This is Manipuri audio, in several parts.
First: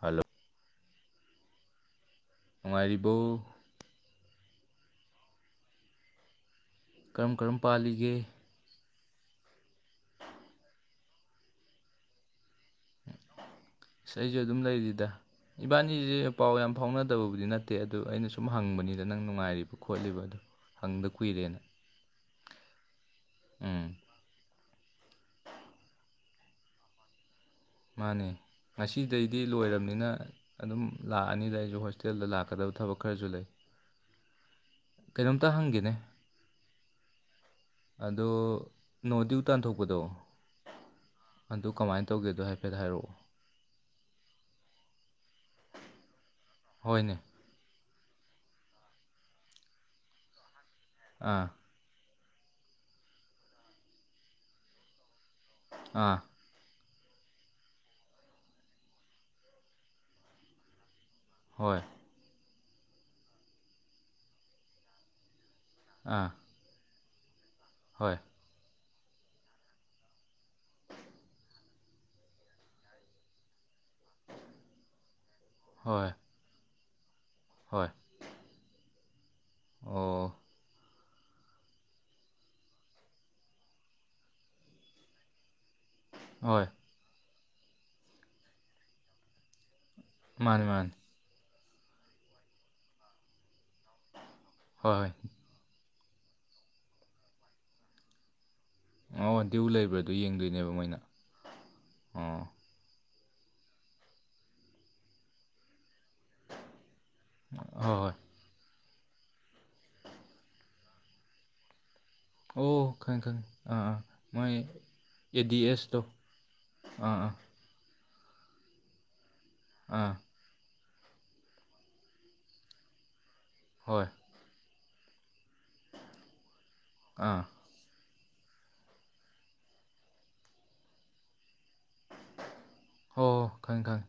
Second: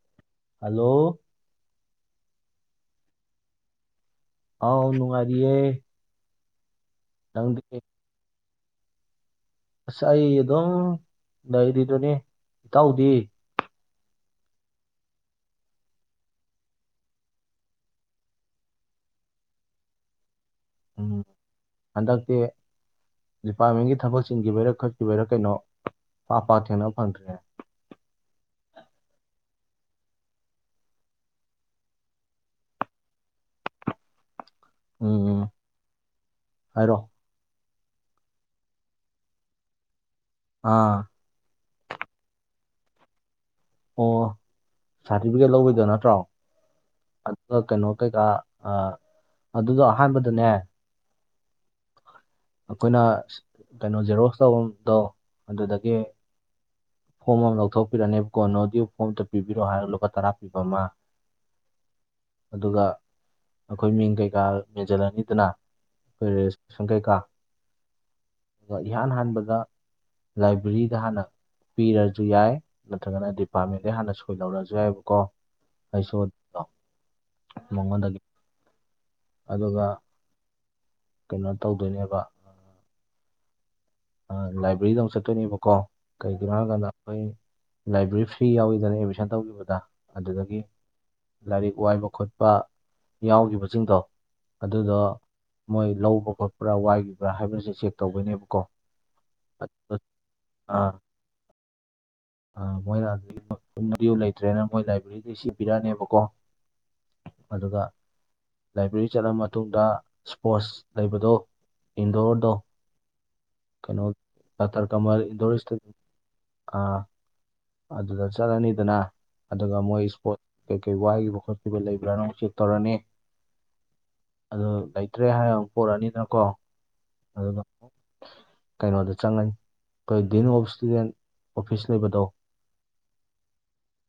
ꯍꯜꯂꯣ ꯍꯜꯂꯣ ꯅꯨꯡꯉꯥꯏꯔꯤꯕꯧ ꯑꯥꯎ ꯅꯨꯡꯉꯥꯏꯔꯤꯌꯦ ꯀꯔꯝ ꯀꯔꯝ ꯅꯪꯗꯤ ꯄꯥꯜꯂꯤꯒꯦ ꯑꯁ ꯑꯩ ꯑꯗꯨꯝ ꯂꯩꯔꯤꯗꯨꯅꯦ ꯏꯇꯥꯎꯗꯤ ꯑꯩꯁꯨ ꯑꯗꯨꯝ ꯂꯩꯔꯤꯗ ꯏꯕꯥꯅꯤꯁꯦ ꯄꯥꯎ ꯌꯥꯝ ꯐꯥꯎꯅꯗꯕꯕꯨꯗꯤ ꯅꯠꯇꯦ ꯑꯗꯨ ꯑꯩꯅ ꯁꯨꯝ ꯍꯪꯕꯅꯤꯗ ꯅꯪ ꯅꯨꯡꯉꯥꯏꯔꯤꯕ ꯈꯣꯠꯂꯤꯕ ꯑꯗꯨ ꯍꯪꯗ ꯎꯝ ꯀꯨꯏꯔꯦꯅ ꯍꯟꯗꯛꯇꯤ ꯎꯝ ꯗꯤꯄꯥꯔꯠꯃꯦꯟꯒꯤ ꯊꯕꯛ ꯆꯤꯟꯈꯤꯕꯩꯔ ꯈꯪ ꯁꯤꯚꯔꯥ ꯀꯩꯅꯣ ꯄꯥ ꯄꯥꯛ ꯊꯦꯡꯅꯕ ꯐꯪꯗ꯭ꯔꯤꯌꯦ ꯃꯥꯅꯦ ꯉꯁꯤꯗꯩꯗꯤ ꯂꯣꯏꯔꯕꯅꯤꯅ ꯑꯗꯨꯝ ꯂꯥꯛꯑꯅꯤꯗ ꯑꯩꯁꯨ ꯍꯣꯁꯇꯦꯜꯗ ꯂꯥꯛꯀꯗꯕ ꯊꯕꯛ ꯈꯔꯁꯨ ꯂꯩ [unintelligible] ꯎꯝ ꯀꯩꯅꯣꯝꯇ ꯍꯪꯒꯦꯅꯦ ꯍꯥꯏꯔꯣ ꯑꯗꯣ ꯅꯣ ꯗꯤꯌꯨ ꯇꯥꯟ ꯊꯣꯛꯄꯗꯣ ꯑꯥ ꯑꯗꯨ ꯀꯃꯥꯏꯅ ꯇꯧꯒꯦꯗꯣ ꯍꯥꯏꯐꯦꯠ ꯍꯥꯏꯔꯛꯑꯣ ꯑꯣ ꯁꯥꯔꯇꯤꯐꯤꯀꯦꯠ ꯂꯧꯕꯩꯗꯣ ꯅꯠꯇ꯭ꯔꯣ ꯍꯣꯏꯅꯦ ꯑꯗꯨꯒ ꯀꯩꯅꯣ ꯀꯩꯀꯥ ꯑꯗꯨꯗꯣ ꯑꯍꯥꯟꯕꯗꯅꯦ ꯑꯥ ꯑꯩꯈꯣꯏꯅ ꯀꯩꯅꯣ ꯖꯦꯔꯣꯁ ꯇꯧꯕꯗꯣ ꯑꯗꯨꯗꯒꯤ ꯑꯥ ꯐꯣꯝ ꯑꯃ ꯂꯧꯊꯣꯛꯄꯤꯔꯅꯦꯕ ꯀꯣ ꯅꯣꯗꯤꯌꯨ ꯐꯣꯝ ꯑꯝꯇ ꯄꯤꯕꯤꯔꯛꯑꯣ ꯍꯥꯏꯔꯣ ꯂꯨꯄꯥ ꯇꯔꯥ ꯄꯤꯕ ꯑꯃ ꯍꯣꯏ ꯑꯗꯨꯒ ꯑꯩꯈꯣꯏ ꯃꯤꯡ ꯀꯩꯀꯥ ꯃꯦꯟꯁꯤꯜꯂꯅꯤꯗꯅ ꯑꯥ ꯑꯩꯈꯣꯏ ꯔꯦꯁ ꯁꯪ ꯀꯩꯀꯥ ꯍꯣꯏ ꯑꯗꯨꯒ ꯏꯍꯥꯟ ꯍꯥꯟꯕꯗ ꯂꯥꯏꯕ꯭ꯔꯦꯔꯤꯗ ꯍꯥꯟꯅ ꯄꯤꯔꯁꯨ ꯌꯥꯏ ꯅꯠꯇ꯭ꯔꯒꯅ ꯍꯥꯏꯗꯤ ꯄꯥꯔꯃꯤꯠꯇ ꯍꯥꯟꯅ ꯁꯣꯏ ꯂꯧꯔꯁꯨ ꯌꯥꯏꯕꯀꯣ ꯍꯣꯏ ꯍꯩꯁ ꯑꯣ ꯗꯤ ꯗꯣ ꯍꯣꯏ ꯃꯉꯣꯟꯗꯒꯤ ꯑꯗꯨꯒ ꯑꯣ ꯀꯩꯅꯣ ꯇꯧꯗꯣꯏꯅꯦꯕ ꯂꯥꯏꯕ꯭ꯔꯦꯔꯤꯗ ꯑꯃꯨꯛ ꯆꯠꯇꯣꯏꯅꯦꯕꯀꯣ ꯀꯩꯒꯤꯅꯣ ꯍꯣꯏ ꯍꯥꯏꯀꯥꯟꯗ ꯑꯩꯈꯣꯏ ꯂꯥꯏꯕ꯭ꯔꯦꯔꯤ ꯐ꯭ꯔꯤ ꯌꯥꯎꯋꯤꯗꯅ ꯑꯦꯠꯃꯤꯁꯟ ꯇꯧꯈꯤꯕꯗ ꯑꯗꯨꯗꯒꯤ ꯃꯥꯅꯦ ꯃꯥꯅꯦ ꯂꯥꯏꯔꯤꯛ ꯋꯥꯏꯕ ꯈꯣꯠꯄ ꯌꯥꯎꯈꯤꯕꯁꯤꯡꯗꯣ ꯍꯣꯏ ꯑꯗꯨꯗꯣ ꯍꯣꯏ ꯃꯣꯏ ꯂꯧꯕ ꯈꯣꯠꯄ꯭ꯔꯥ ꯋꯥꯏꯈꯤꯕ꯭ꯔꯥ ꯍꯥꯏꯕꯁꯦ ꯆꯦꯛ ꯇꯧꯕꯩꯅꯦꯕ ꯀꯣ ꯑꯣ ꯗꯤꯌꯨ ꯂꯩꯕ꯭ꯔꯥ ꯗꯣ ꯌꯦꯡꯗꯣꯏꯅꯦꯕ ꯃꯣꯏꯅ ꯑꯣ ꯃꯣꯏ ꯗꯤꯌꯨ ꯂꯩꯇ꯭ꯔꯦꯅ ꯂꯥꯏꯕ꯭ꯔꯦꯔꯤꯗꯩ ꯆꯦ ꯑꯃ ꯕꯤꯔꯛꯑꯅꯦꯕꯀꯣ ꯑꯗꯨꯒ ꯍꯣꯏ ꯍꯣꯏ ꯂꯥꯏꯕ꯭ꯔꯦꯔꯤ ꯆꯠꯂ ꯃꯇꯨꯡꯗ ꯏꯁꯄꯣꯠꯁ ꯂꯩꯕꯗꯣ ꯏꯟꯗꯣꯔꯗꯣ ꯑꯣ ꯈꯪꯉꯦ ꯈꯪꯉꯦ ꯑꯥ ꯑꯥ ꯀꯩꯅꯣ ꯃꯣꯏ ꯗꯥꯛꯇꯔ ꯀꯃꯜ ꯏꯟꯗꯣꯔ ꯑꯦꯗꯤ ꯑꯦꯁ ꯗꯣ ꯏꯁꯇꯦꯗꯤꯌꯝ ꯑꯥ ꯑꯥ ꯑꯗꯨꯗ ꯆꯠꯂꯅꯤꯗꯅ ꯑꯗꯨꯒ ꯃꯣꯏ ꯑꯥ ꯏꯁꯄꯣꯠ ꯀꯩꯀꯩ ꯋꯥꯠꯂꯤꯕ ꯈꯣꯠꯈꯤꯕ ꯂꯩꯕ꯭ꯔꯥꯅꯥ ꯑꯃꯨꯛ ꯆꯦꯛ ꯇꯧꯔꯅꯤ ꯍꯣꯏ ꯑꯗꯨ ꯂꯩꯇ꯭ꯔꯦ ꯍꯥꯏꯔ ꯑꯃꯨꯛ ꯄꯔꯛꯑꯅꯤꯗꯅꯀꯣ ꯑꯥ ꯑꯗꯨꯒ ꯀꯩꯅꯣꯗ ꯆꯪꯉꯅꯤ ꯑꯩꯈꯣꯏ ꯗꯤꯟ ꯑꯣꯞ ꯏꯁꯇꯨꯗꯦꯟ ꯑꯣꯐꯤꯁ ꯂꯩꯕꯗꯣ ꯍꯣ ꯍꯣ ꯈꯪꯉꯦ ꯈꯪꯉꯦ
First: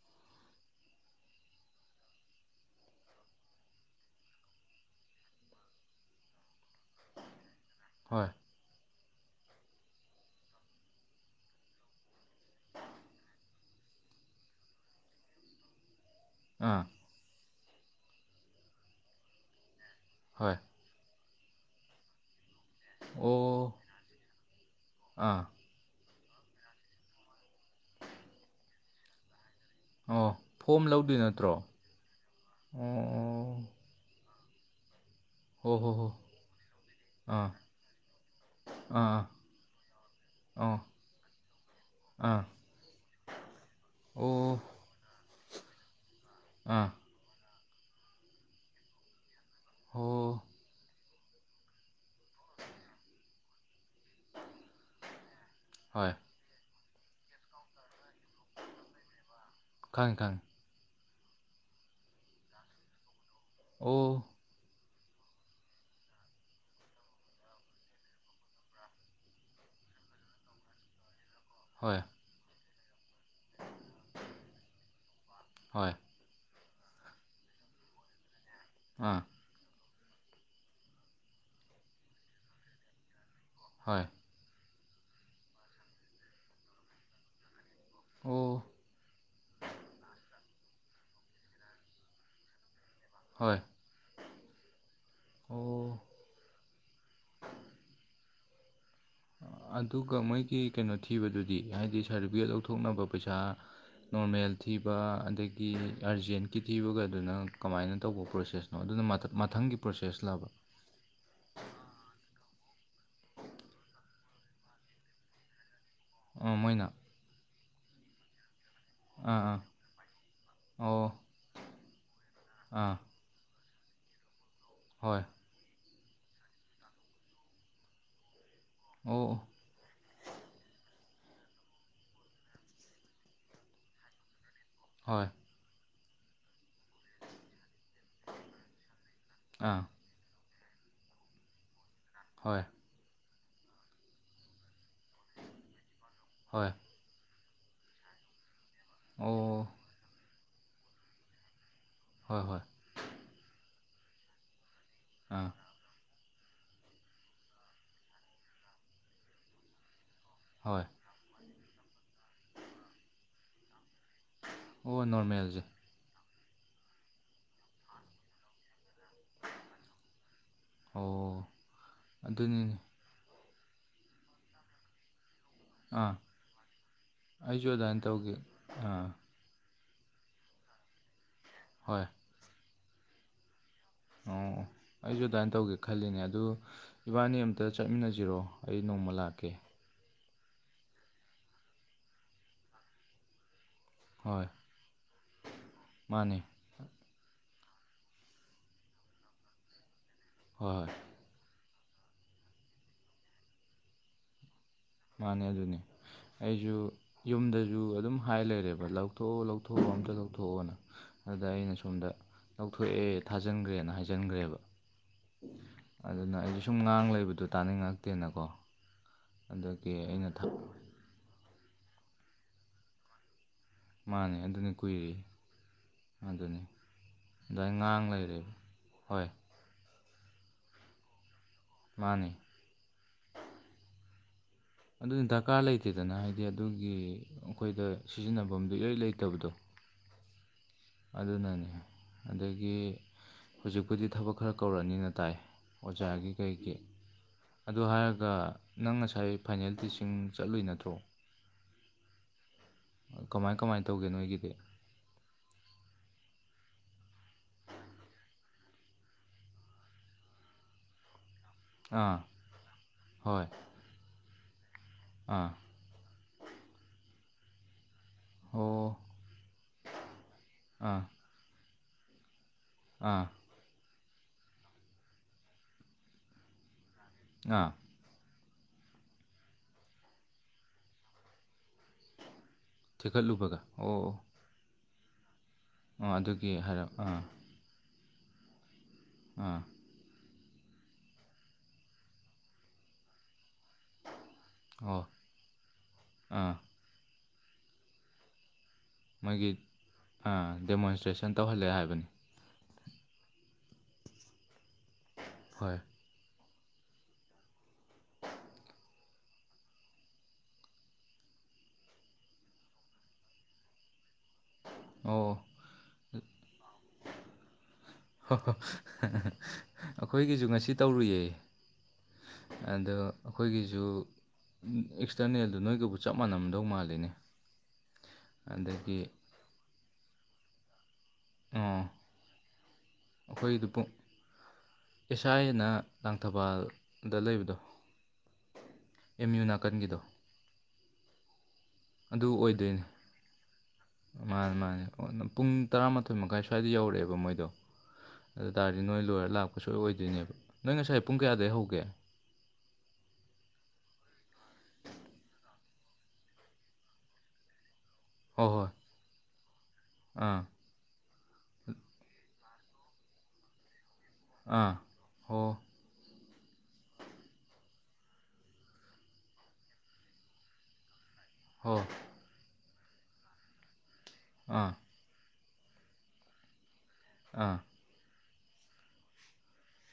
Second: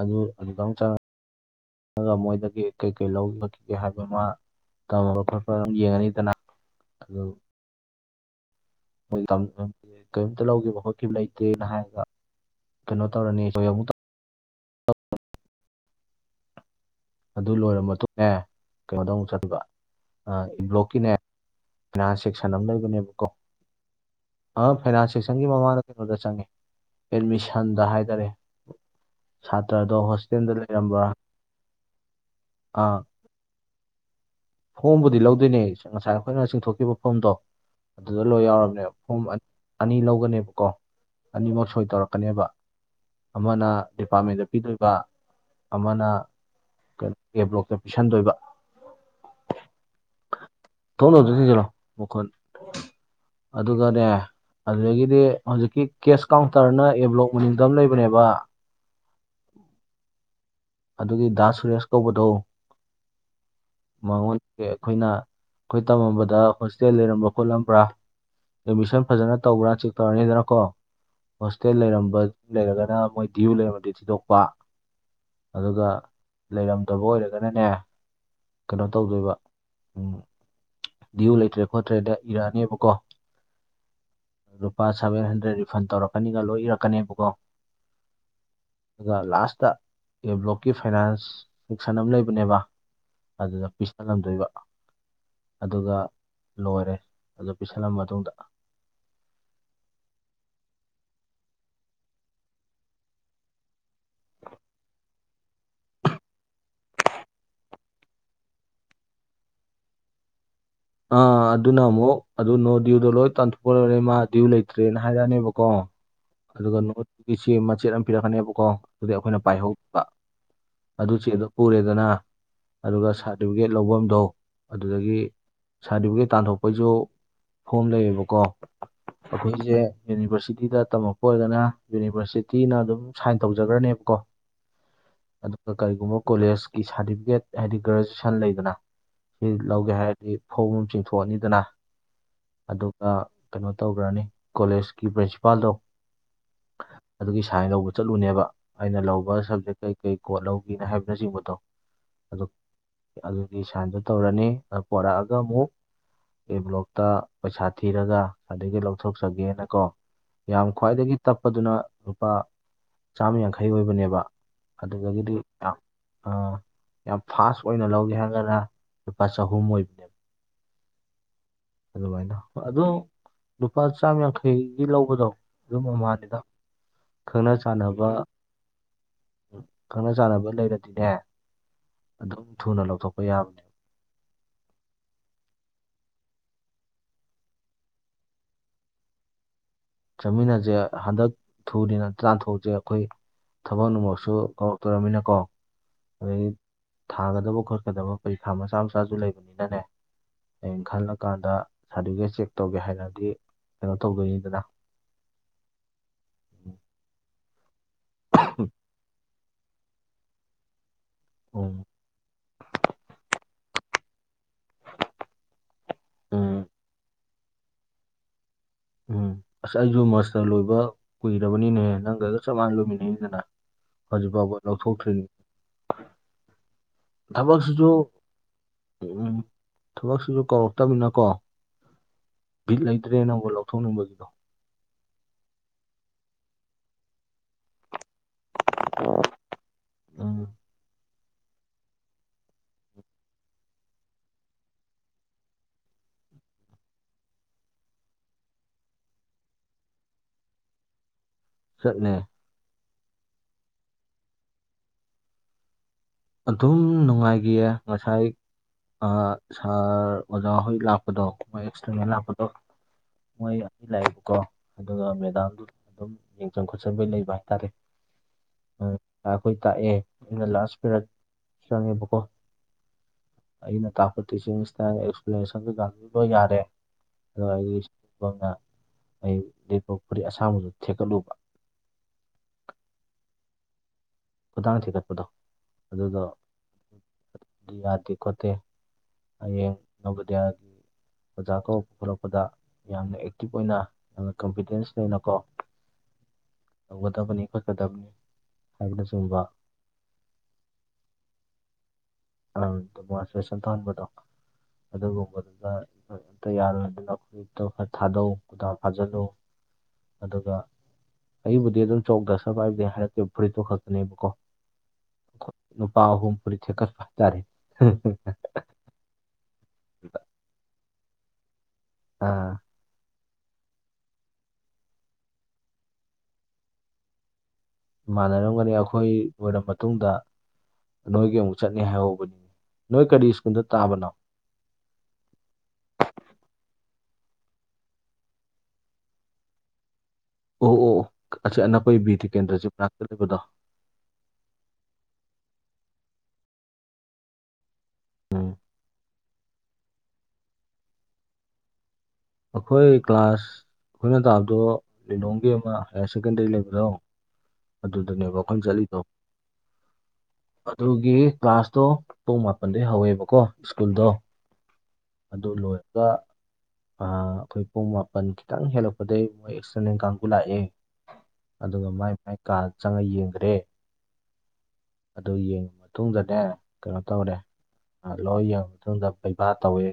ꯑꯗꯨ ꯑꯗꯨꯗ ꯑꯃꯨꯛ ꯆꯪ ꯆꯪꯑꯒ ꯃꯣꯏꯗꯒꯤ ꯀꯩꯀꯩ ꯂꯧꯈꯤꯕ ꯀꯩꯒꯩ ꯍꯥꯏꯕ ꯑꯃ ꯇꯝꯃꯒ ꯈꯣꯠꯄ ꯑꯗꯨꯝ ꯌꯦꯡꯉꯅꯤꯗꯅ ꯍꯥꯜꯂꯣ ꯍꯣꯏ ꯀꯔꯤꯝꯇ ꯂꯧꯈꯤꯕ ꯈꯣꯠꯈꯤꯕ ꯂꯩꯇꯦꯅ ꯍꯥꯏꯔꯒ ꯀꯩꯅꯣ ꯇꯧꯔꯅꯤ ꯑꯩꯈꯣꯏ ꯑꯃꯨ [inaudible] ꯑꯥ ꯑꯗꯨ ꯂꯣꯏꯔꯕ ꯃꯇꯨꯡꯅꯦ ꯀꯩꯅꯣꯗꯧꯨꯛ ꯆꯠꯕ ꯍꯣꯏ ꯏꯕ꯭ꯂꯣꯛꯀꯤꯅꯦ ꯅꯥꯤꯛꯅ ꯑꯃ ꯂꯩ ꯑꯣ ꯐꯥꯏꯅꯥꯟ ꯑꯥ ꯁꯁꯟꯒꯤ ꯃꯃꯥꯡꯗ ꯀꯩꯅꯣꯗ ꯆꯪꯉꯦ ꯑꯦꯗꯃꯤꯁꯟꯗ ꯍꯥꯏꯇꯥꯔꯦ ꯁꯥꯇ꯭ꯔꯗꯣ ꯑꯣ ꯍꯣꯁꯇꯦꯜꯗ ꯐꯣꯝ ꯂꯩꯔꯝꯕ꯭ꯔꯥ ꯂꯧꯗꯣꯏ ꯅꯠꯇ꯭ꯔꯣ ꯑꯥ ꯑꯣ ꯐꯣꯝꯕꯨꯗꯤ ꯂꯧꯗꯣꯏꯅꯦ ꯍꯣ ꯍꯣ ꯍꯣ ꯉꯁꯥꯏ ꯑꯩꯈꯣꯏꯅ ꯆꯤꯡꯊꯣꯛꯈꯤꯕ ꯐꯣꯝꯗꯣ ꯑꯥ ꯑꯗꯨꯗ ꯂꯣꯏ ꯌꯥꯎꯔꯕꯅꯦ ꯑꯥ ꯄꯨꯝ ꯑꯅꯤ ꯂꯧꯒꯅꯦꯕꯀꯣ ꯑꯥ ꯑꯅꯤꯃꯛ ꯁꯣꯏ ꯇꯧꯔꯛꯀꯅꯦꯕ ꯑꯃꯅ ꯑꯣ ꯗꯤꯄꯥꯔꯠꯃꯦꯟꯗ ꯑꯥ ꯑꯣ ꯄꯤꯗꯣꯢꯕ ꯑꯃꯅ ꯑꯥ ꯀꯩ ꯑꯦ ꯕ꯭ꯂꯣꯛꯇ ꯄꯤꯁꯟꯗꯣꯏꯕ ꯑꯣ ꯊꯣꯡꯗꯣ ꯑꯝꯇ ꯊꯤꯁꯤꯜꯂꯣ ꯃꯈꯣꯟ ꯑꯗꯨꯒꯅꯦ ꯑꯗꯨꯗꯒꯤꯗꯤ ꯍꯧꯖꯤꯛꯀꯤ ꯍꯣꯏ ꯀꯦꯁ ꯀꯥꯎꯟꯇꯔꯅ ꯑꯦ ꯕ꯭ꯂꯣꯛ ꯃꯅꯤꯡꯗ ꯑꯃ ꯂꯩꯕꯅꯦꯕ ꯈꯪꯉꯦ ꯈꯪꯉꯦ ꯑꯗꯨꯒꯤ ꯗꯥꯁ ꯁꯨꯔꯦꯁ ꯀꯧꯕꯗꯣ ꯑꯣ ꯃꯉꯣꯟ ꯑꯩꯈꯣꯏꯅ ꯑꯩꯈꯣꯏ ꯇꯝꯃꯝꯕꯗ ꯍꯣꯁꯇꯦꯜ ꯂꯩꯔꯝꯕ ꯈꯣꯠꯂꯝꯕ꯭ꯔꯥ ꯑꯦꯗꯃꯤꯁꯟ ꯐꯖꯅ ꯇꯧꯕ꯭ꯔꯥ ꯆꯦꯛ ꯇꯧꯔꯅꯤꯗꯅ ꯀꯣ ꯍꯣꯁꯇꯦꯜ ꯍꯣꯏ ꯂꯩꯔꯝꯕ ꯂꯩꯔꯒꯅ ꯃꯣꯏ ꯗ꯭ꯌꯨ ꯂꯩꯔꯝꯕꯗꯤ ꯊꯤꯗꯣꯛꯄ ꯑꯗꯨꯒ ꯍꯣꯏ ꯂꯩꯔꯝꯗꯕ ꯑꯣꯏꯔꯒꯅꯅꯦ ꯀꯩꯅꯣ ꯑꯥ ꯇꯧꯗꯣꯏꯕ ꯎꯝ ꯗꯤꯌꯨ ꯂꯩꯇ꯭ꯔꯦ ꯈꯣꯠꯇ꯭ꯔꯦꯗ ꯏꯔꯛꯑꯅꯦꯕ ꯀꯣ ꯍꯣꯏ ꯂꯨꯄꯥ ꯁꯚꯦꯟ ꯍꯟꯗ꯭ꯔꯦꯗ ꯔꯤꯐꯟ ꯇꯧꯔꯛꯀꯅꯤꯒ ꯂꯣꯏ ꯏꯔꯛꯀꯅꯦꯕꯀꯣ ꯑꯣ ꯑꯗꯨ ꯂꯥꯁꯥꯁ ꯑꯦꯕ꯭ꯂꯣ ꯀꯤ ꯐꯥꯏꯅꯥꯟꯁ ꯁꯦꯛꯁꯟ ꯑꯃ ꯂꯩꯕꯅꯦꯕ ꯍꯣꯏ ꯑꯗꯨꯗ ꯄꯤꯁꯍꯜꯂꯝꯗꯣꯏꯕ ꯑꯗꯨꯒ ꯑꯣ ꯂꯣꯏꯔꯦ ꯑꯗꯨ ꯄꯤꯁꯜꯂ ꯃꯇꯨꯡꯗ ꯑ ꯑꯗꯨꯒ ꯃꯣꯏꯒꯤ ꯀꯩꯅꯣ ꯊꯤꯕꯗꯨꯗꯤ ꯍꯥꯏꯗꯤ ꯁꯥꯔꯗꯤꯕꯤꯀꯦꯠ ꯂꯧꯊꯣꯛꯅꯕ ꯄꯩꯁꯥ ꯅꯣꯔꯃꯦꯜ ꯊꯤꯕ ꯑꯗꯗꯒꯤ ꯒꯤꯤ ꯑꯥꯔꯖꯦꯟꯀꯤ ꯊꯤꯕꯒꯗꯨꯅ ꯀꯃꯥꯏꯅ ꯇꯧꯕ ꯄ꯭ꯔꯣꯁꯦꯁꯅꯣ ꯑꯗꯨꯅ ꯃꯊ ꯃꯊꯪꯒꯤ ꯄ꯭ꯔꯣꯁꯦꯁ ꯂꯕ ꯑꯥ ꯑꯗꯨꯅ ꯑꯃꯨꯛ ꯑꯗꯨ ꯅꯣ ꯗ꯭ꯌꯨꯗꯣ ꯂꯣꯏ ꯇꯥꯟꯊꯣꯛꯄ ꯂꯣꯏꯔꯦ ꯃꯥ ꯗ꯭ꯌꯨ ꯂꯩꯇ꯭ꯔꯦꯅ ꯍꯥꯏꯔꯛꯑꯅꯦꯕꯀꯣ ꯑꯥ ꯑꯗꯨꯒ ꯃꯣꯏꯅ ꯅꯍꯨꯠꯀꯤ ꯆꯦ ꯃꯆꯦꯠ ꯑꯝ ꯄꯤꯔꯛꯀꯅꯦꯕꯀꯣ ꯑꯗꯨꯗꯤ ꯑꯥ ꯑꯩꯈꯣꯏꯅ ꯑꯥ ꯄꯥꯏꯍꯧꯕ ꯑꯣ ꯑꯗꯨ ꯆꯦꯗꯣ ꯄꯨꯔꯦꯗꯅ ꯑꯥ ꯑꯗꯨꯒ ꯁꯥꯔꯇꯤꯐꯤꯀꯦꯠ ꯂꯐꯝꯗꯣ ꯑꯗꯨꯗꯒꯤ ꯍꯣꯏ ꯁꯥꯔꯇꯤꯐꯤꯀꯦꯠ ꯇꯥꯟꯊꯣꯛꯄꯩꯁꯨ ꯐꯣꯝ ꯂꯩꯌꯦꯕꯀꯣ ꯑꯣ ꯑꯩꯈꯣꯏꯁꯦ ꯌꯨꯅꯤꯚꯔꯁꯤꯇꯤꯗ ꯇꯝꯃꯛꯄ ꯑꯣꯏꯔꯒꯅ ꯌꯨꯅꯤꯚꯔꯁꯤꯇꯤꯅ ꯑꯗꯨꯝ ꯁꯥꯏꯟ ꯇꯧꯖꯈ꯭ꯔꯅꯦꯕꯀꯣ ꯍꯣꯏ ꯑꯗꯨꯒ ꯀꯔꯤꯒꯨꯝꯕ ꯀꯣꯂꯦꯖꯀꯤ ꯁꯥꯔꯗꯤꯐꯤꯀꯦꯠ ꯍꯥꯏꯗꯤ ꯒ꯭ꯔꯦꯁꯟ ꯂꯩꯗꯅ ꯁꯤ ꯑꯥ ꯂꯧꯒꯦ ꯍꯥꯏ ꯑ ꯐꯧꯝ ꯆꯤꯡꯊꯣꯛꯑꯅꯤꯗꯅ ꯍꯣꯏ ꯑꯗꯨꯒ ꯀꯩꯅꯣ ꯇꯧꯒꯔꯅꯤ ꯀꯣꯂꯦꯖꯀꯤ ꯄ꯭ꯔꯤꯟꯁꯤꯄꯥꯜꯗꯣ ꯍꯣꯏ ꯑꯗꯨꯒꯤ ꯁꯥꯏꯟ ꯂꯧꯕ ꯆꯠꯂꯨꯅꯦꯕ ꯑꯩꯅ ꯂꯧꯕ ꯑꯣ ꯁꯕꯖꯦꯛ ꯀꯩ ꯀꯩ ꯀꯣꯠ ꯂꯧꯒꯦꯅ ꯍꯥꯏꯕꯅꯆꯤꯡꯕꯗꯣ ꯍꯣꯏ ꯑꯗꯨ ꯍꯣꯏ ꯑꯗꯨꯒꯤ ꯁꯥꯏꯟꯗꯣ ꯇꯧꯔꯅꯤ ꯑ ꯄꯣꯔꯛꯑꯒ ꯑꯥ ꯑꯃꯨꯛ ꯑꯦ ꯕ꯭ꯂꯣꯛꯇ ꯄꯩꯁꯥ ꯊꯤꯔꯒ ꯑꯗꯒꯤ ꯂꯧꯊꯣꯛꯆꯒꯦꯅꯀꯣ ꯌꯥꯝ ꯍꯣꯏ ꯈ꯭ꯋꯥꯏꯗꯒꯤ ꯇꯞꯄꯗꯨꯅ ꯂꯨꯄꯥ ꯆꯥꯝꯃ ꯌꯥꯡꯈꯩ ꯑꯣꯏꯕꯅꯦꯕ ꯑꯣ ꯑꯗꯨꯗꯒꯤꯗꯤ ꯅꯣꯔꯃꯦꯜꯁꯦ ꯌꯥꯝ ꯑꯥ ꯌꯥꯝ ꯐꯥꯁ ꯑꯣꯏꯅ ꯂꯧꯒꯦ ꯍꯥꯏꯔꯒꯅ ꯂꯨꯄꯥ ꯆꯍꯨꯝ ꯑꯣꯏꯕꯅꯦꯕ ꯑꯣ ꯑꯗꯨꯃꯥꯏꯅ ꯑꯗꯨꯅꯤꯅꯦ ꯑꯗꯣ ꯂꯨꯄꯥ ꯆꯥꯝ ꯌꯥꯡꯈꯩꯒꯤ ꯂꯧꯕꯗꯣ ꯑꯗꯨꯝ ꯑꯥ ꯃꯃꯅꯤꯗ ꯈꯪꯅ ꯑꯩꯁꯨ ꯑꯗꯨꯃꯥꯏꯅ ꯆꯥꯟꯅꯕ ꯇꯧꯒꯦ ꯑꯥ ꯎ ꯈꯪꯅ ꯆꯥꯟꯅꯕ ꯂꯩꯔꯗꯤꯅꯦ ꯍꯣꯏ ꯑꯗꯨꯝ ꯊꯨꯅ ꯂꯧꯊꯣꯛꯄ ꯌꯥꯕꯅꯤ ꯑꯣ ꯑꯣ ꯑꯣ ꯑꯩꯖꯨ ꯑꯗꯥꯏꯟ ꯇꯧꯒꯦ ꯈꯜꯂꯤꯅꯦ ꯑꯗꯨ ꯏꯕꯥꯅꯤ ꯑꯃꯝꯇ ꯆꯠꯃꯤꯟꯅꯁꯤꯔꯣ ꯑꯩ ꯅꯣꯡꯃ ꯂꯥꯛꯀꯦ ꯆꯠꯃꯤꯟꯅꯁꯦ ꯍꯟꯗꯛ ꯊꯣꯛꯑꯗꯤ ꯇꯥꯟꯊꯣꯛꯁꯦ ꯑꯩꯈꯣꯏ ꯊꯕꯛ ꯅꯨꯡꯃꯛꯁꯨ ꯍꯣꯏ ꯀꯧꯔꯛꯇꯔꯃꯤꯅꯀꯣ ꯃꯥꯅꯦ ꯑꯗꯒꯤ ꯊꯥꯒꯗꯕ ꯈꯣꯠꯀꯗꯕ ꯄꯔꯤꯈꯥ ꯃꯆꯥ ꯃꯆꯥꯁꯨ ꯂꯩꯕꯅꯤꯅꯅꯦ ꯍꯣꯏ ꯑꯝ ꯍꯣꯏ ꯈꯜꯂ ꯀꯥꯟꯗ ꯁꯥꯔꯇꯤꯐꯤꯀꯦꯠ ꯆꯦꯛ ꯇꯧꯒꯦ ꯍꯥꯏꯅꯗꯤ ꯀꯩꯅꯣ ꯇꯧꯗꯣꯏꯅꯤꯗꯅ ꯃꯥꯅꯦ ꯑꯗꯨꯅꯦ ꯑꯩꯁꯨ ꯌꯨꯝꯗꯁꯨ ꯑꯗꯨꯝ ꯍꯥꯏ ꯂꯩꯔꯦꯕ ꯂꯧꯊꯣꯛ ꯂꯧꯊꯣꯛ ꯊꯑꯣ ꯑꯝꯇ ꯂꯧꯊꯣꯛꯑꯣꯅ ꯑꯗꯨꯗ ꯑꯩꯅ ꯎꯝ ꯁꯣꯝꯗ ꯂꯧꯊꯣꯛꯑꯦ ꯊꯥꯖꯤꯟꯈ꯭ꯔꯦꯅ ꯍꯥꯏꯖꯤꯟꯈ꯭ꯔꯦꯕ ꯑꯗꯨꯅ ꯑꯩꯗꯤ ꯎꯝ ꯁꯨꯝ ꯉꯥꯡ ꯂꯩꯕꯗꯣ ꯇꯥꯅꯤꯡꯉꯛꯇꯦꯅꯀꯣ ꯎꯝ ꯑꯁ ꯑꯗꯨꯒꯤ ꯑꯩꯁꯨ ꯑꯩꯅ ꯃꯥꯁꯇꯔ ꯂꯣꯏꯕ ꯀꯨꯏꯔꯕꯅꯤꯅꯦ ꯅꯪꯒꯒ ꯆꯞ ꯃꯥꯟꯅ ꯂꯣꯏꯃꯤꯟꯅꯩꯅꯤꯗꯅ ꯍꯧꯖꯤ ꯃꯥꯅꯦ ꯄꯕꯥ ꯅ ꯑꯗꯨꯅꯤ ꯁꯣ ꯀꯨꯏꯔꯦ ꯊꯅꯤ ꯑꯗꯨꯅꯤ ꯑꯗꯨꯃꯥꯏ ꯉꯥꯡ ꯂꯩꯔꯦꯕ ꯍꯣꯏ ꯎꯝ ꯊꯕꯛꯁꯤꯁꯨ ꯀꯧꯔꯛꯇꯝꯅꯤꯅꯀꯣ ꯃꯥꯅꯤ ꯕꯤꯠ ꯂꯩꯇ꯭ꯔꯦ ꯅꯪꯕꯨ ꯂꯧꯊꯣꯛꯅꯤꯡꯕꯒꯤꯗꯣ ꯑꯗꯨꯗꯤ ꯗꯀꯥꯔ ꯂꯩꯇꯦꯗꯅ ꯍꯥꯏꯗꯤ ꯑꯗꯨꯒꯤ ꯑꯩꯈꯣꯏꯗ ꯁꯤꯖꯤꯟꯅꯐꯝ ꯏꯔꯩ ꯂꯩꯇꯕꯗꯣ ꯑ ꯑꯗꯨꯅꯅꯦ ꯑꯗꯒꯤ ꯍꯧꯖꯤꯛꯄꯨꯗꯤ ꯊꯕꯛ ꯈꯔ ꯀꯧꯔꯛꯑꯅꯤꯅ ꯇꯥꯏ ꯑꯣꯖꯥꯒꯤ ꯀꯩꯒꯤ ꯑꯗꯨꯗ ꯍꯥꯏꯔꯒ ꯅꯪ ꯉꯁꯥꯏ ꯐꯥꯏꯅꯦꯜꯇꯤꯁꯤꯡ ꯆꯠꯂꯨꯏ ꯅꯠꯇ꯭ꯔꯣ ꯆꯠꯅꯦ ꯀꯃꯥꯏ ꯀꯃꯥꯏ ꯇꯧꯒꯦ ꯅꯣꯏꯒꯤꯗꯤ ꯑꯗꯨꯝ ꯅꯨꯡꯉꯥꯏꯈꯤꯌꯦ ꯉꯁꯥꯏ ꯁꯥꯔ ꯑꯣꯖꯥꯍꯣꯏ ꯂꯥꯛꯄ ꯗꯣ ꯃꯣꯏ ꯑꯦꯛꯁꯇ꯭ꯔꯅꯦꯜ ꯑꯥ ꯂꯥꯛꯄꯗꯣ ꯍꯣꯏ ꯃꯣꯏ ꯑꯅꯤ ꯂꯥꯛꯑꯦꯕꯀꯣ ꯑꯗꯨꯒ ꯑꯥ ꯃꯦꯗꯥꯝꯗꯨ ꯑꯗꯨꯝ ꯌꯦꯡꯖꯟ ꯈꯣꯠꯆꯟꯕꯩ ꯂꯩꯕ ꯍꯥꯏꯇꯥꯔꯦ ꯑꯣ ꯍꯣꯏ ꯑꯈꯣꯏ ꯇꯥꯛꯑꯦ ꯑꯩꯅ ꯂꯥꯁ ꯑꯥ ꯄꯦꯔꯠ ꯆꯪꯉꯦꯕꯀꯣ ꯑꯥ ꯑꯩꯅ ꯇꯥꯛꯄ ꯇꯤꯆꯤꯡ ꯏꯁꯇꯥꯜ ꯑꯦꯛꯄꯦꯟꯅꯦꯁꯟ ꯀꯩꯀꯥ ꯂꯣꯏ ꯌꯥꯔꯦ ꯑꯗꯨꯒ ꯑꯥ ꯑꯩꯒꯤ ꯕꯪꯒ ꯑꯩ ꯂꯤꯠꯄ ꯐꯨꯔꯤꯠ ꯑꯁꯥꯡꯕꯗꯨ ꯊꯦꯛꯀꯠꯂꯨꯕ ꯊꯤꯈꯠꯂꯨꯕꯒ ꯑꯣ ꯑꯣ ꯈꯨꯗꯅ ꯊꯤꯒꯠꯄꯗꯣ ꯑꯣ ꯑꯗꯨꯒꯤ ꯍꯥꯏꯔꯞ ꯑꯥ ꯌꯥꯗꯦ ꯈꯣꯠꯇꯦ ꯑꯥ ꯍꯌꯦꯡ ꯅꯣꯚꯣꯗꯤꯌꯥ ꯑꯣꯖꯥ ꯀꯧꯔꯛꯄ ꯈꯣꯠꯂꯛꯄꯗ ꯌꯥꯝꯅ ꯑꯦꯛꯇꯤꯞ ꯑꯣꯏꯅ ꯌꯥꯝꯅ ꯀꯟꯐꯤꯗꯦꯟꯁ ꯑꯣ ꯂꯩꯅꯀꯣ ꯑꯥ ꯇꯧꯒꯗꯕꯅꯤ ꯈꯣꯠꯀꯗꯕꯅꯤ ꯍꯥꯏꯕꯗꯨꯁ ꯃꯣꯏꯒꯤ ꯗꯦꯃꯣꯟꯁꯇ꯭ꯔꯦꯁꯟ ꯇꯧꯍꯜꯂꯦ ꯍꯥꯏꯕꯅꯤ ꯎꯝ [unintelligible] ꯇ꯭ꯔꯦꯁꯟ ꯇꯥꯟꯕꯗꯣ ꯑꯗꯨꯒꯨꯝꯕꯗꯨꯗ ꯍꯣꯏ ꯑꯝꯇ ꯌꯥꯜꯗꯅ ꯑꯩꯈꯣꯏꯇ ꯈꯔ ꯊꯥꯗꯧ ꯈꯨꯗꯥ ꯐꯥꯖꯤꯜꯂꯨ ꯑꯗꯨꯒ ꯑꯩꯕꯨꯗꯤ ꯑꯗꯨꯝ ꯆꯣꯛꯗ ꯁꯅ ꯄꯥꯏꯕꯗꯤ ꯍꯥꯏꯔꯛꯀꯦꯕ ꯐꯨꯔꯤꯠꯇꯣ ꯈꯛꯇꯅꯦꯕꯀꯣ ꯑꯣ ꯑꯩꯈꯣꯏ ꯅꯨꯄꯥ ꯑꯍꯨꯝ ꯐꯨꯔꯤꯠ ꯊꯦꯀꯠꯄ ꯍꯥꯏꯇꯥꯥꯔꯦ ꯑꯣ ꯑꯩꯈꯣꯏꯒꯤꯁꯨ ꯉꯁꯤ ꯇꯧꯔꯨꯏꯌꯦ ꯑꯥ ꯑꯗꯣ ꯑꯩꯈꯣꯏꯒꯤꯁꯨ ꯑꯦꯛꯁꯇꯔꯅꯦꯜꯗꯨ ꯅꯣꯏꯒꯕꯨ ꯆꯞ ꯃꯥꯟꯅꯝꯗꯧ ꯃꯥꯜꯂꯤꯅꯦ ꯃꯥꯟꯅꯔꯝꯒꯅꯤ ꯑꯗꯒꯤ ꯑꯩꯈꯣꯏ ꯂꯣꯏꯔ ꯃꯇꯨꯡꯗ ꯅꯣꯏꯒꯤ ꯑꯃꯨꯛ ꯑꯣ ꯆꯠꯅꯤ ꯍꯥꯏꯍꯧꯕꯅꯤ ꯅꯣꯏ ꯀꯔꯤ ꯁ꯭ꯀꯨꯜꯗ ꯇꯥꯕꯅꯣ ꯏꯁꯥ ꯑꯅ ꯂꯥꯡꯊꯕꯥꯜꯗ ꯂꯩꯕꯗꯣ ꯑꯦꯝ ꯌꯨ ꯅꯥꯀꯟꯒꯤꯗꯣ ꯑꯣ ꯑꯣ ꯑꯆꯥꯅ ꯑꯗꯨ ꯑꯣꯏꯗꯣꯏꯅꯤ ꯃꯥꯅꯦ ꯃꯥꯅꯦ ꯑꯣ ꯑꯗꯨꯅ ꯄꯨꯡ ꯇꯔꯥꯃꯥꯊꯣꯏ ꯃꯈꯥꯏ ꯁ꯭ꯋꯥꯏꯗ ꯌꯧꯔꯛꯑꯦꯕ ꯃꯣꯏꯗꯣ ꯎꯝ ꯑꯗꯨ ꯇꯥꯔꯗꯤ ꯅꯣꯏ ꯂꯣꯏꯔ ꯂꯥꯛꯄ ꯁꯣꯏ ꯑꯣꯏꯗꯣꯏꯅꯦꯕ ꯅꯣꯏ ꯉꯁꯥꯏ ꯄꯨꯡ ꯀꯌꯥꯗꯩ ꯍꯧꯒꯦ ꯑꯈꯣꯏ ꯀ꯭ꯂꯥꯁ ꯑꯩꯈꯣꯏꯅ ꯇꯥꯕꯗꯣ ꯂꯤꯂꯣꯡꯒꯤ ꯑꯃ ꯍꯥꯌꯔ ꯁꯦꯀꯦꯟꯗꯔꯤ ꯂꯩꯕꯗꯣ ꯑꯗꯨꯗꯨꯅꯦ ꯍꯣꯏ ꯋꯥꯈꯜ ꯍꯣꯏ ꯆꯠꯂꯤꯗꯣ ꯑꯥ ꯑꯗꯨꯒꯤ ꯀ꯭ꯂꯥꯁꯇꯣ ꯄꯨꯡ ꯃꯥꯄꯜꯗꯩ ꯍꯧꯋꯦꯕꯀꯣ ꯁ꯭ꯀꯨꯜꯗꯣ ꯑꯥ ꯑꯗꯨ ꯍꯣ ꯂꯣꯏꯔꯒ ꯑ ꯑꯩꯈꯤꯏ ꯄꯨꯡ ꯃꯥꯄꯜ ꯈꯤꯇꯪ ꯍꯦꯜꯂꯛꯄꯗꯒꯤ ꯃꯣꯏ ꯑꯦꯛꯁꯇꯔꯅꯦꯜ ꯀꯥꯡꯒꯨ ꯂꯥꯛꯑꯦ ꯍꯣ ꯑꯗꯨꯒ ꯃꯥꯏ ꯃꯥꯏ ꯀꯥꯗ ꯆꯪꯉ ꯌꯦꯡꯈ꯭ꯔꯦ ꯎꯡꯍꯥ ꯑꯗꯨ ꯌꯦꯡꯉ ꯃꯇꯨꯡꯗꯅꯦ ꯀꯩꯅꯣ ꯇꯧꯔꯦ ꯑꯥ ꯂꯣꯏ ꯌꯦꯡꯉ ꯃꯇꯨꯡꯗ ꯄꯩꯕꯥ ꯇꯧꯋꯦ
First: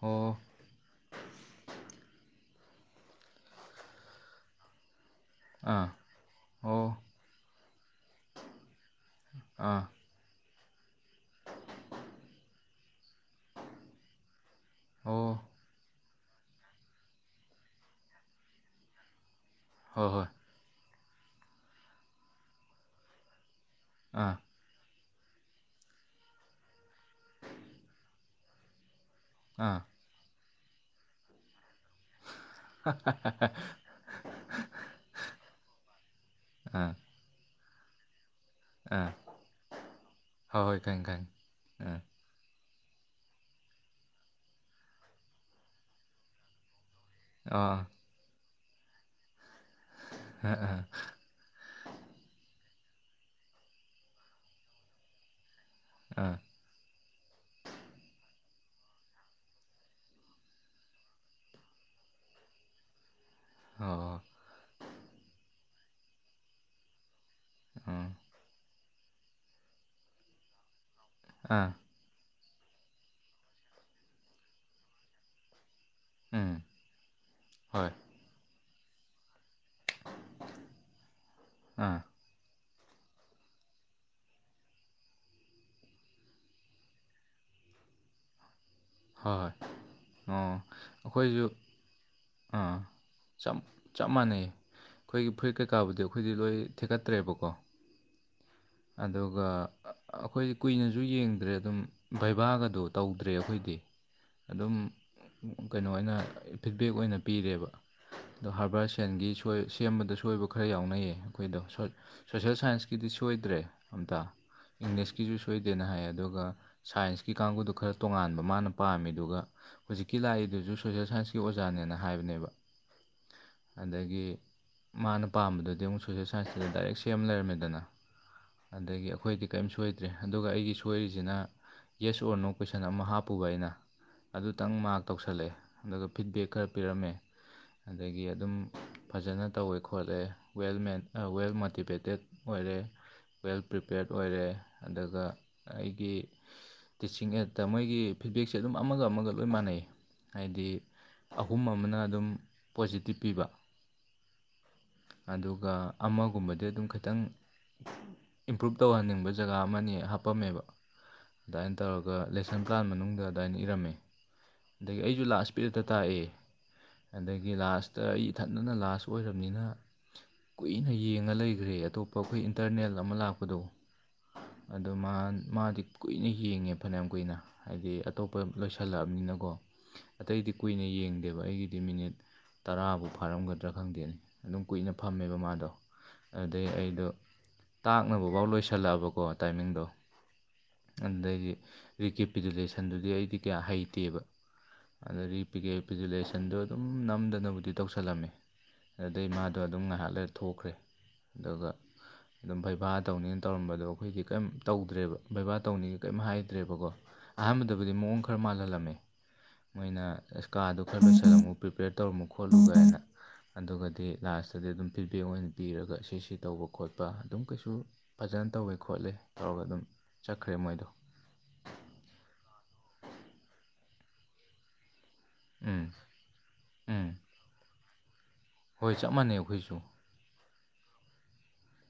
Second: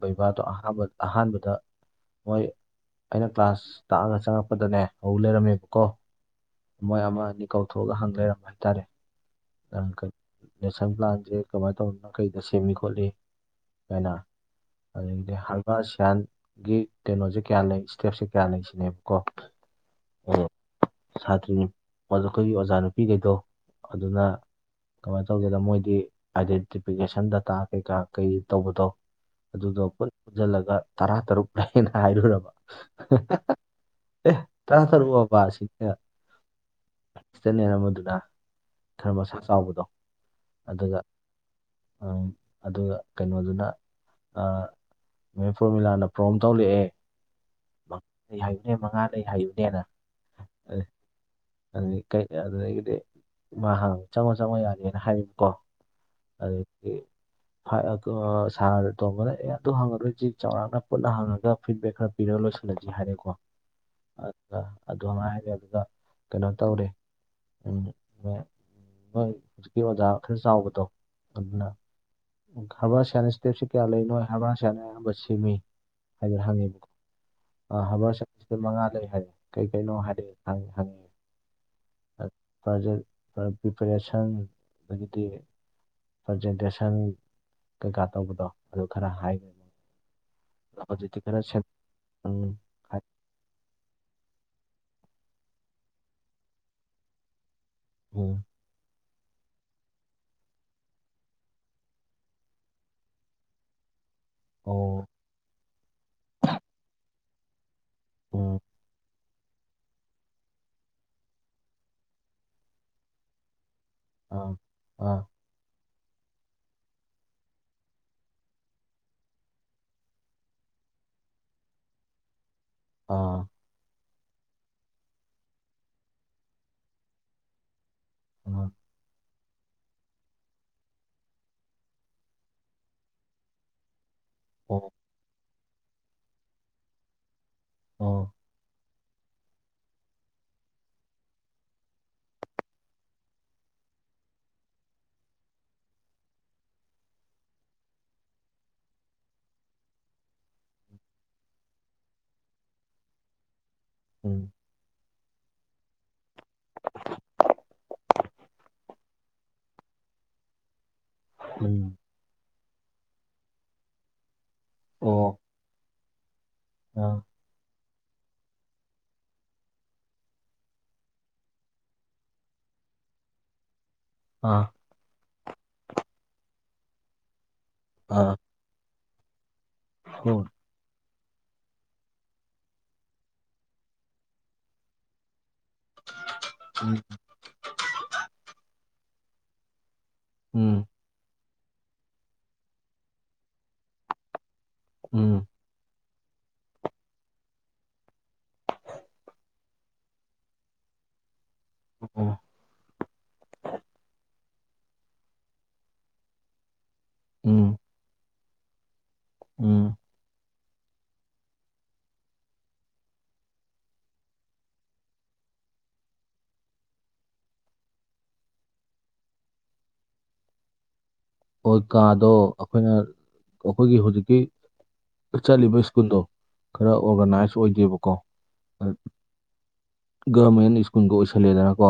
ꯍꯣ ꯑꯍꯥꯟꯕ ꯑꯍꯥꯟꯕꯗ ꯃꯣꯏ ꯑꯩꯅ ꯀ꯭ꯂꯥꯁ ꯇꯥꯛꯑꯒ ꯆꯪꯉꯛꯄ ꯑꯗꯅꯦ ꯍꯧ ꯂꯩꯔꯝꯃꯦꯕꯀꯣ ꯑꯥ ꯍꯣ ꯃꯣꯏ ꯑꯃ ꯑꯅꯤ ꯀꯧꯊꯣꯛꯑꯒ ꯍꯪ ꯂꯩꯔꯝꯕ ꯍꯥꯏꯇꯥꯔꯦ ꯅꯪ ꯑꯥ ꯅꯦꯁꯟ ꯄ꯭ꯂꯥꯟꯁꯦ ꯀꯃꯥꯏꯅ ꯇꯧꯗꯅꯣ ꯀꯩꯗ ꯁꯦꯝꯃꯤ ꯈꯣꯠꯂꯤ ꯀꯥꯏꯅ ꯑꯗꯨꯗꯒꯤꯗꯤ ꯑꯣ ꯍꯔꯕꯥꯁꯌꯥꯟ ꯒꯤꯛ ꯀꯩꯅꯣꯖꯦ ꯀꯌꯥ ꯂꯩ ꯏꯁꯇꯦꯞꯁꯦ ꯀꯌꯥ ꯂꯩ ꯁꯤꯅꯦꯕꯀꯣ ꯍꯣꯏ ꯍꯣꯏ ꯑꯗꯣ ꯁꯥꯇ꯭ꯔꯤ ꯑꯩꯈꯣꯏꯒꯤ ꯑꯣꯖꯥ ꯅꯨꯄꯤꯈꯩꯗꯣ ꯑꯗꯨꯅ ꯑꯥ ꯀꯃꯥꯏꯅ ꯇꯧꯒꯦꯗ ꯃꯣꯏꯗꯤ ꯑꯥꯏꯗꯦꯟꯇꯤꯐꯤꯀꯦꯁꯟ ꯗꯇꯥ ꯀꯩꯀꯥ ꯀꯩ ꯇꯧꯕꯗꯣ ꯑꯗꯨꯗꯣ ꯑꯥ ꯄꯨꯁꯤꯜꯂꯒ ꯇꯔꯥ ꯇꯔꯨꯛ ꯑꯩꯅ ꯍꯥꯏꯔꯨꯔꯕ ꯑꯦ ꯇꯥꯟ ꯐꯔꯕꯥꯁꯤꯅꯦ ꯑꯥ ꯏꯁꯅꯦ ꯅ ꯃꯗꯨꯅ ꯑꯥ ꯈꯔ ꯃꯁꯥꯛ ꯆꯥꯎꯕꯗꯣ ꯍꯣꯏ ꯍꯣꯏ ꯑꯗꯨꯒ ꯈꯪꯉꯦ ꯈꯪꯉꯦ ꯑꯗꯨꯒ ꯀꯩꯅꯣꯗꯨꯅ ꯃ ꯄꯔꯃꯤꯂꯥꯅ ꯄ꯭ꯔꯣꯝ ꯊꯣꯛꯂꯛꯑꯦ ꯑꯥ ꯑꯩ ꯍꯥꯏꯌꯨꯅꯦ ꯃꯉꯥ ꯂꯩ ꯍꯥꯏꯌꯨꯅꯦꯅ ꯑ ꯎ ꯑ ꯀ ꯑꯗꯨꯦ ꯃꯥ ꯍ ꯆꯪꯉꯣ ꯆꯪꯉꯣ ꯌꯥꯅꯤꯦꯅ ꯍꯥꯏꯔꯤꯕꯀꯣ ꯑꯥ ꯑꯗꯨꯗꯒꯤ ꯁ ꯇꯣꯝꯕꯅ ꯑꯦ ꯑꯗꯨ ꯍꯪꯉꯗꯣꯏꯁꯤ ꯆꯥꯎꯔꯥꯛꯅ ꯄꯨꯟꯅ ꯍꯪꯉꯒ ꯐꯤꯗꯕꯦꯛ ꯈꯔ ꯄꯤꯔ ꯂꯣꯏꯁꯤꯜꯂꯒꯦ ꯍꯥꯏꯔꯦꯀꯣ ꯑꯣ ꯑꯣ ꯑꯗꯨꯉꯥꯏꯔꯦ ꯑꯗꯨꯒ ꯀꯩꯅꯣ ꯇꯧꯔꯦ ꯎꯝ ꯍꯣꯏ ꯍꯧꯖꯤꯛꯀꯤ ꯑꯣꯖꯥ ꯈꯔ ꯆꯥꯎꯕꯗꯣ ꯑꯥ ꯍꯣꯏ ꯍꯣꯏ ꯑꯥ ꯑꯗꯨꯅ ꯑꯥ ꯍꯕꯥ ꯁꯌꯥꯅ ꯏꯁꯇꯦꯞꯁꯤ ꯀꯌꯥ ꯂꯩꯅꯣ ꯍꯕꯥ ꯁꯅ ꯑꯌꯥꯝꯕ ꯁꯦꯝꯃꯤ ꯍꯥꯏꯗ ꯎꯝ ꯍꯪꯉꯦꯕꯀꯣ ꯍꯣꯏ ꯍꯥꯕꯔ ꯁꯇ ꯃꯉꯥꯗ ꯍꯥꯏꯔꯦ ꯀꯩꯀꯩꯅꯣ ꯍꯥꯏꯗꯤ ꯍꯪꯉꯤ ꯑꯥ ꯄ꯭ꯔꯖꯦꯛ ꯄ꯭ꯔꯤꯄꯔꯦꯁꯟ ꯑꯗꯨꯗꯤ ꯄ꯭ꯔꯖꯦꯟꯇꯦꯁꯟ ꯀꯩꯀꯥ ꯇꯧꯕꯗꯣ ꯑꯗꯨ ꯈꯔ ꯍꯣꯏ ꯍꯣꯏ ꯍꯥꯏꯈꯦ ꯑꯣ ꯍꯧꯖꯤꯛꯇꯤ ꯈꯔ ꯑꯩꯈꯣꯏꯁꯨ ꯁꯦꯝ ꯎꯝ ꯑꯥ ꯍꯥꯏ ꯆꯞ ꯆꯞ ꯃꯥꯟꯅꯩ ꯑꯩꯈꯣꯏꯒꯤ ꯐꯨꯔꯤꯠ ꯀꯩꯀꯥꯕꯨꯗꯤ ꯑꯩꯈꯣꯏꯗꯤ ꯂꯣꯏ ꯊꯦꯛꯀꯠꯇ꯭ꯔꯦꯕꯀꯣ ꯎꯝ ꯑꯗꯨꯒ ꯑꯩꯈꯣꯏꯗꯤ ꯀꯨꯏꯅꯖꯨ ꯌꯦꯡꯗ꯭ꯔꯦ ꯑꯗꯨꯝ ꯕꯩꯕꯥꯒꯗꯣ ꯇꯧꯗ꯭ꯔꯦ ꯑꯈꯣꯏꯗꯤ꯫ ꯑꯗꯨꯝ ꯑꯣ ꯀꯩꯅꯣ ꯑꯣꯏꯅ ꯐꯤꯠꯕꯦꯛ ꯑꯣꯏꯅ ꯄꯤꯔꯦꯕ ꯑꯗꯣ ꯎꯝ ꯍꯥꯔꯕꯔ ꯁꯦꯟꯒꯤ ꯍꯣꯏ ꯁꯦꯝꯕꯗ ꯁꯣꯏꯕ ꯈꯔ ꯌꯥꯎꯅꯩꯌꯦ ꯑꯩꯈꯣꯏꯗꯣ ꯁꯣꯁꯦꯜ ꯁꯥꯏꯟꯁꯀꯤꯗꯤ ꯁꯣꯏꯗ꯭ꯔꯦ꯫ ꯑꯝꯇꯥ ꯑꯥ ꯑꯥ ꯏꯪꯂꯤꯁꯀꯤꯁꯨ ꯁꯣꯏꯗꯦꯅ ꯍꯥꯏ ꯑꯗꯨꯒ ꯁꯥꯏꯟꯁꯀꯤ ꯀꯥꯡꯕꯨꯗꯣ ꯈꯔ ꯇꯣꯉꯥꯟꯕ ꯃꯥꯅ ꯄꯥꯝꯃꯤꯗꯨꯒ ꯍꯧꯖꯤꯛꯀꯤ ꯂꯥꯛꯏꯗꯨꯁꯨ ꯁꯣꯁꯦꯜ ꯁꯥꯏꯟꯁꯀꯤ ꯑꯣꯖꯥꯅꯦꯅ ꯍꯥꯏꯕꯅꯦꯕ ꯑꯥ ꯑꯗꯒꯤ ꯃꯥꯅ ꯄꯥꯝꯕꯗꯨꯗꯤ ꯑꯃꯨꯛ ꯁꯣꯁꯦꯜ ꯁꯥꯏꯟꯁꯇꯗ ꯗꯥꯏꯔꯦꯛ ꯁꯦꯝ ꯂꯩꯔꯝꯃꯦꯗꯅ ꯑꯥ ꯑꯗꯒꯤ ꯑꯩꯈꯣꯏꯗꯒꯤ ꯀꯔꯤꯝ ꯁꯣꯏꯗ꯭ꯔꯦ ꯑꯗꯨꯒ ꯑꯩꯒꯤ ꯁꯣꯏꯔꯤꯁꯤꯅ ꯌꯦꯁ ꯑꯣꯔꯅꯣ ꯀꯣꯏꯁꯟ ꯑꯃ ꯍꯥꯞꯄꯨꯕ ꯑꯩꯅ ꯑꯗꯨꯇꯪ ꯑꯣ ꯃꯥꯔꯛ ꯇꯧꯁꯜꯂꯛꯑꯦ ꯑꯗꯨꯒ ꯐꯤꯠꯕꯦꯛ ꯈꯔ ꯄꯤꯔꯝꯃꯦ ꯑꯣ ꯑꯗꯒꯤ ꯑꯗꯨꯝ ꯐꯖꯅ ꯇꯧꯋꯦ ꯈꯣꯠꯂꯦ ꯋꯦꯜ ꯋꯦꯜ ꯃꯣꯇꯤꯚꯦꯇꯦꯠ ꯑꯣꯏꯔꯦ ꯋꯦꯜ ꯄ꯭ꯔꯤꯄꯦꯔꯠ ꯑꯣꯏꯔꯦ ꯑꯗꯨꯒ ꯑꯩꯒꯤ ꯇꯤꯆꯤꯡ ꯑꯦꯠꯇ ꯃꯣꯏꯒꯤ ꯐꯤꯠꯕꯦꯛꯁꯦ ꯑꯗꯨꯝ ꯑꯃꯒ ꯑꯃꯒ ꯂꯣꯏ ꯃꯥꯟꯅꯩ ꯍꯥꯏꯗꯤ ꯑꯍꯨꯝ ꯑꯃꯅ ꯑꯗꯨꯝ ꯄꯣꯖꯤꯇꯤꯞ ꯄꯤꯕ ꯎꯝ ꯑꯗꯨꯒ ꯑꯃꯒꯨꯝꯕꯗꯤ ꯑꯗꯨꯝ ꯈꯤꯇꯪ ꯏꯝꯄ꯭ꯔꯨꯞ ꯇꯧꯍꯟꯅꯤꯡꯕ ꯖꯒꯥ ꯑꯃꯅꯤ ꯍꯥꯄꯝꯃꯦꯕ꯫ ꯑꯗꯨꯃꯥꯏꯅ ꯎꯝ ꯇꯧꯔꯒ ꯂꯦꯁꯟ ꯄ꯭ꯂꯥꯟ ꯃꯅꯨꯡꯗ ꯑꯗꯨꯃꯥꯏꯅ ꯏꯔꯝꯃꯦ꯫ ꯑꯗꯒꯤ ꯑꯩꯁꯨ ꯑꯣ ꯂꯥꯁ ꯄꯤꯔꯠꯇ ꯇꯥꯛꯑꯦ ꯑꯗꯒꯤ ꯑꯥ ꯑꯗꯒꯤ ꯂꯥꯁꯇ ꯑꯩ ꯏꯊꯟꯗꯅ ꯂꯥꯁ ꯑꯣꯏꯔꯕꯅꯤꯅ ꯀꯨꯏꯅ ꯌꯦꯡꯉ ꯂꯩꯈ꯭ꯔꯦ ꯑꯇꯣꯞꯄ ꯑꯩꯈꯣꯏ ꯏꯟꯇꯔꯅꯦꯜ ꯑꯃ ꯂꯥꯛꯄꯗꯣ ꯑꯥ ꯑꯗꯣ ꯃꯥ ꯃꯥꯗꯤ ꯀꯨꯏꯅ ꯌꯦꯡꯉꯦ ꯐꯅꯌꯥꯝ ꯀꯨꯏꯅ ꯍꯥꯏꯗꯤ ꯑꯥ ꯑꯇꯣꯞꯄ ꯂꯣꯏꯁꯤꯜꯂꯛꯑꯕꯅꯤꯅꯀꯣ ꯑꯣ ꯑꯇꯩꯗꯤ ꯀꯨꯏꯅ ꯌꯦꯡꯗꯦꯕ ꯑꯩꯒꯤꯗꯤ ꯃꯤꯅꯤꯠ ꯇꯔꯥꯕꯨ ꯐꯥꯔꯝꯒꯗ꯭ꯔꯥ ꯈꯪꯗꯦꯅꯤ ꯑꯗꯨꯝ ꯀꯨꯏꯅ ꯐꯝꯃꯦꯕ ꯃꯥꯗꯣ ꯑꯗꯨꯗꯩ ꯑꯩꯗꯣ ꯇꯥꯛꯅꯕ ꯐꯥꯎ ꯂꯣꯏꯁꯤꯜꯂꯛꯑꯕꯀꯣ ꯇꯥꯏꯃꯤꯡꯗꯣ ꯎꯝ ꯑꯗꯨꯗꯩꯗꯤ ꯔꯤꯀꯦꯄꯤꯗꯨꯂꯦꯁꯟꯗꯨꯗꯤ ꯑꯩꯗꯤ ꯀꯌꯥ ꯍꯩꯇꯦꯕ ꯑꯗ ꯎꯝ ꯚꯤꯖꯨꯂꯦꯁꯟꯗꯣ ꯑꯗꯨꯝ ꯅꯝꯗꯅꯕꯨꯗꯤ ꯇꯧꯁꯜꯂꯝꯃꯤ ꯑꯗꯨꯗꯩ ꯃꯥꯗꯣ ꯑꯗꯨꯝ ꯉꯥꯏꯍꯥꯛ ꯂꯩ ꯊꯣꯛꯈ꯭ꯔꯦ ꯑꯗꯨꯒ ꯑꯣ ꯑꯗꯨꯝ ꯕꯩꯕꯥ ꯇꯧꯅꯤꯅ ꯇꯧꯔꯝꯕꯗꯣ ꯑꯩꯈꯣꯏꯒꯤ ꯀꯩꯝ ꯇꯧꯗ꯭ꯔꯦꯕ ꯕꯩꯕꯥ ꯇꯧꯅꯤꯡꯉꯦ ꯀꯔꯤꯝ ꯍꯥꯏꯗ꯭ꯔꯦꯕꯀꯣ ꯎꯝ ꯑꯍꯥꯟꯕꯗꯕꯨꯗꯤ ꯃꯑꯣꯡ ꯈꯔ ꯃꯥꯜꯍꯜꯂꯝꯃꯤ ꯎꯝ ꯃꯣꯏꯅ ꯑꯁ ꯀꯥꯗꯨ ꯈꯔ ꯂꯣꯏ ꯁꯜꯂꯝꯃꯨ ꯄ꯭ꯔꯤꯄꯦꯌꯔ ꯇꯧꯔꯝꯨ ꯈꯣꯠꯂꯨꯒꯥꯏꯅ ꯑꯗꯨꯒꯗꯤ ꯂꯥꯁꯇꯗꯤ ꯑꯗꯨꯝ ꯐꯤꯗꯕꯦꯛ ꯑꯣꯏꯅ ꯄꯤꯔꯒ ꯁꯤ ꯁꯤ ꯇꯧꯕ ꯈꯣꯠꯄ ꯑꯗꯨꯝ ꯀꯩꯁꯨ ꯐꯖꯅ ꯇꯧꯋꯦ ꯈꯣꯠꯂꯦ ꯇꯧꯔꯒ ꯑꯗꯨꯝ ꯆꯠꯈ꯭ꯔꯦ ꯃꯣꯏꯗꯣ꯫ ꯍꯣꯏ ꯀꯥꯗꯣ ꯑꯩꯈꯣꯏꯅ ꯑꯩꯈꯣꯏꯒꯤ ꯍꯧꯖꯤꯛꯀꯤ ꯆꯠꯂꯤꯕ ꯎꯝ ꯁ꯭ꯀꯨꯜꯗꯣ ꯈꯔ ꯎꯝ ꯑꯣꯔꯒꯅꯥꯏꯁ ꯑꯣꯏꯗꯦꯕꯀꯣ ꯍꯣꯏ ꯆꯞ ꯃꯥꯟꯅꯩ ꯑꯈꯣꯏꯁꯨ꯫ ꯒꯕꯔꯃꯦꯟ ꯁ꯭ꯀꯨꯜꯒ ꯑꯣꯏꯁꯜꯂꯦꯗꯅꯀꯣ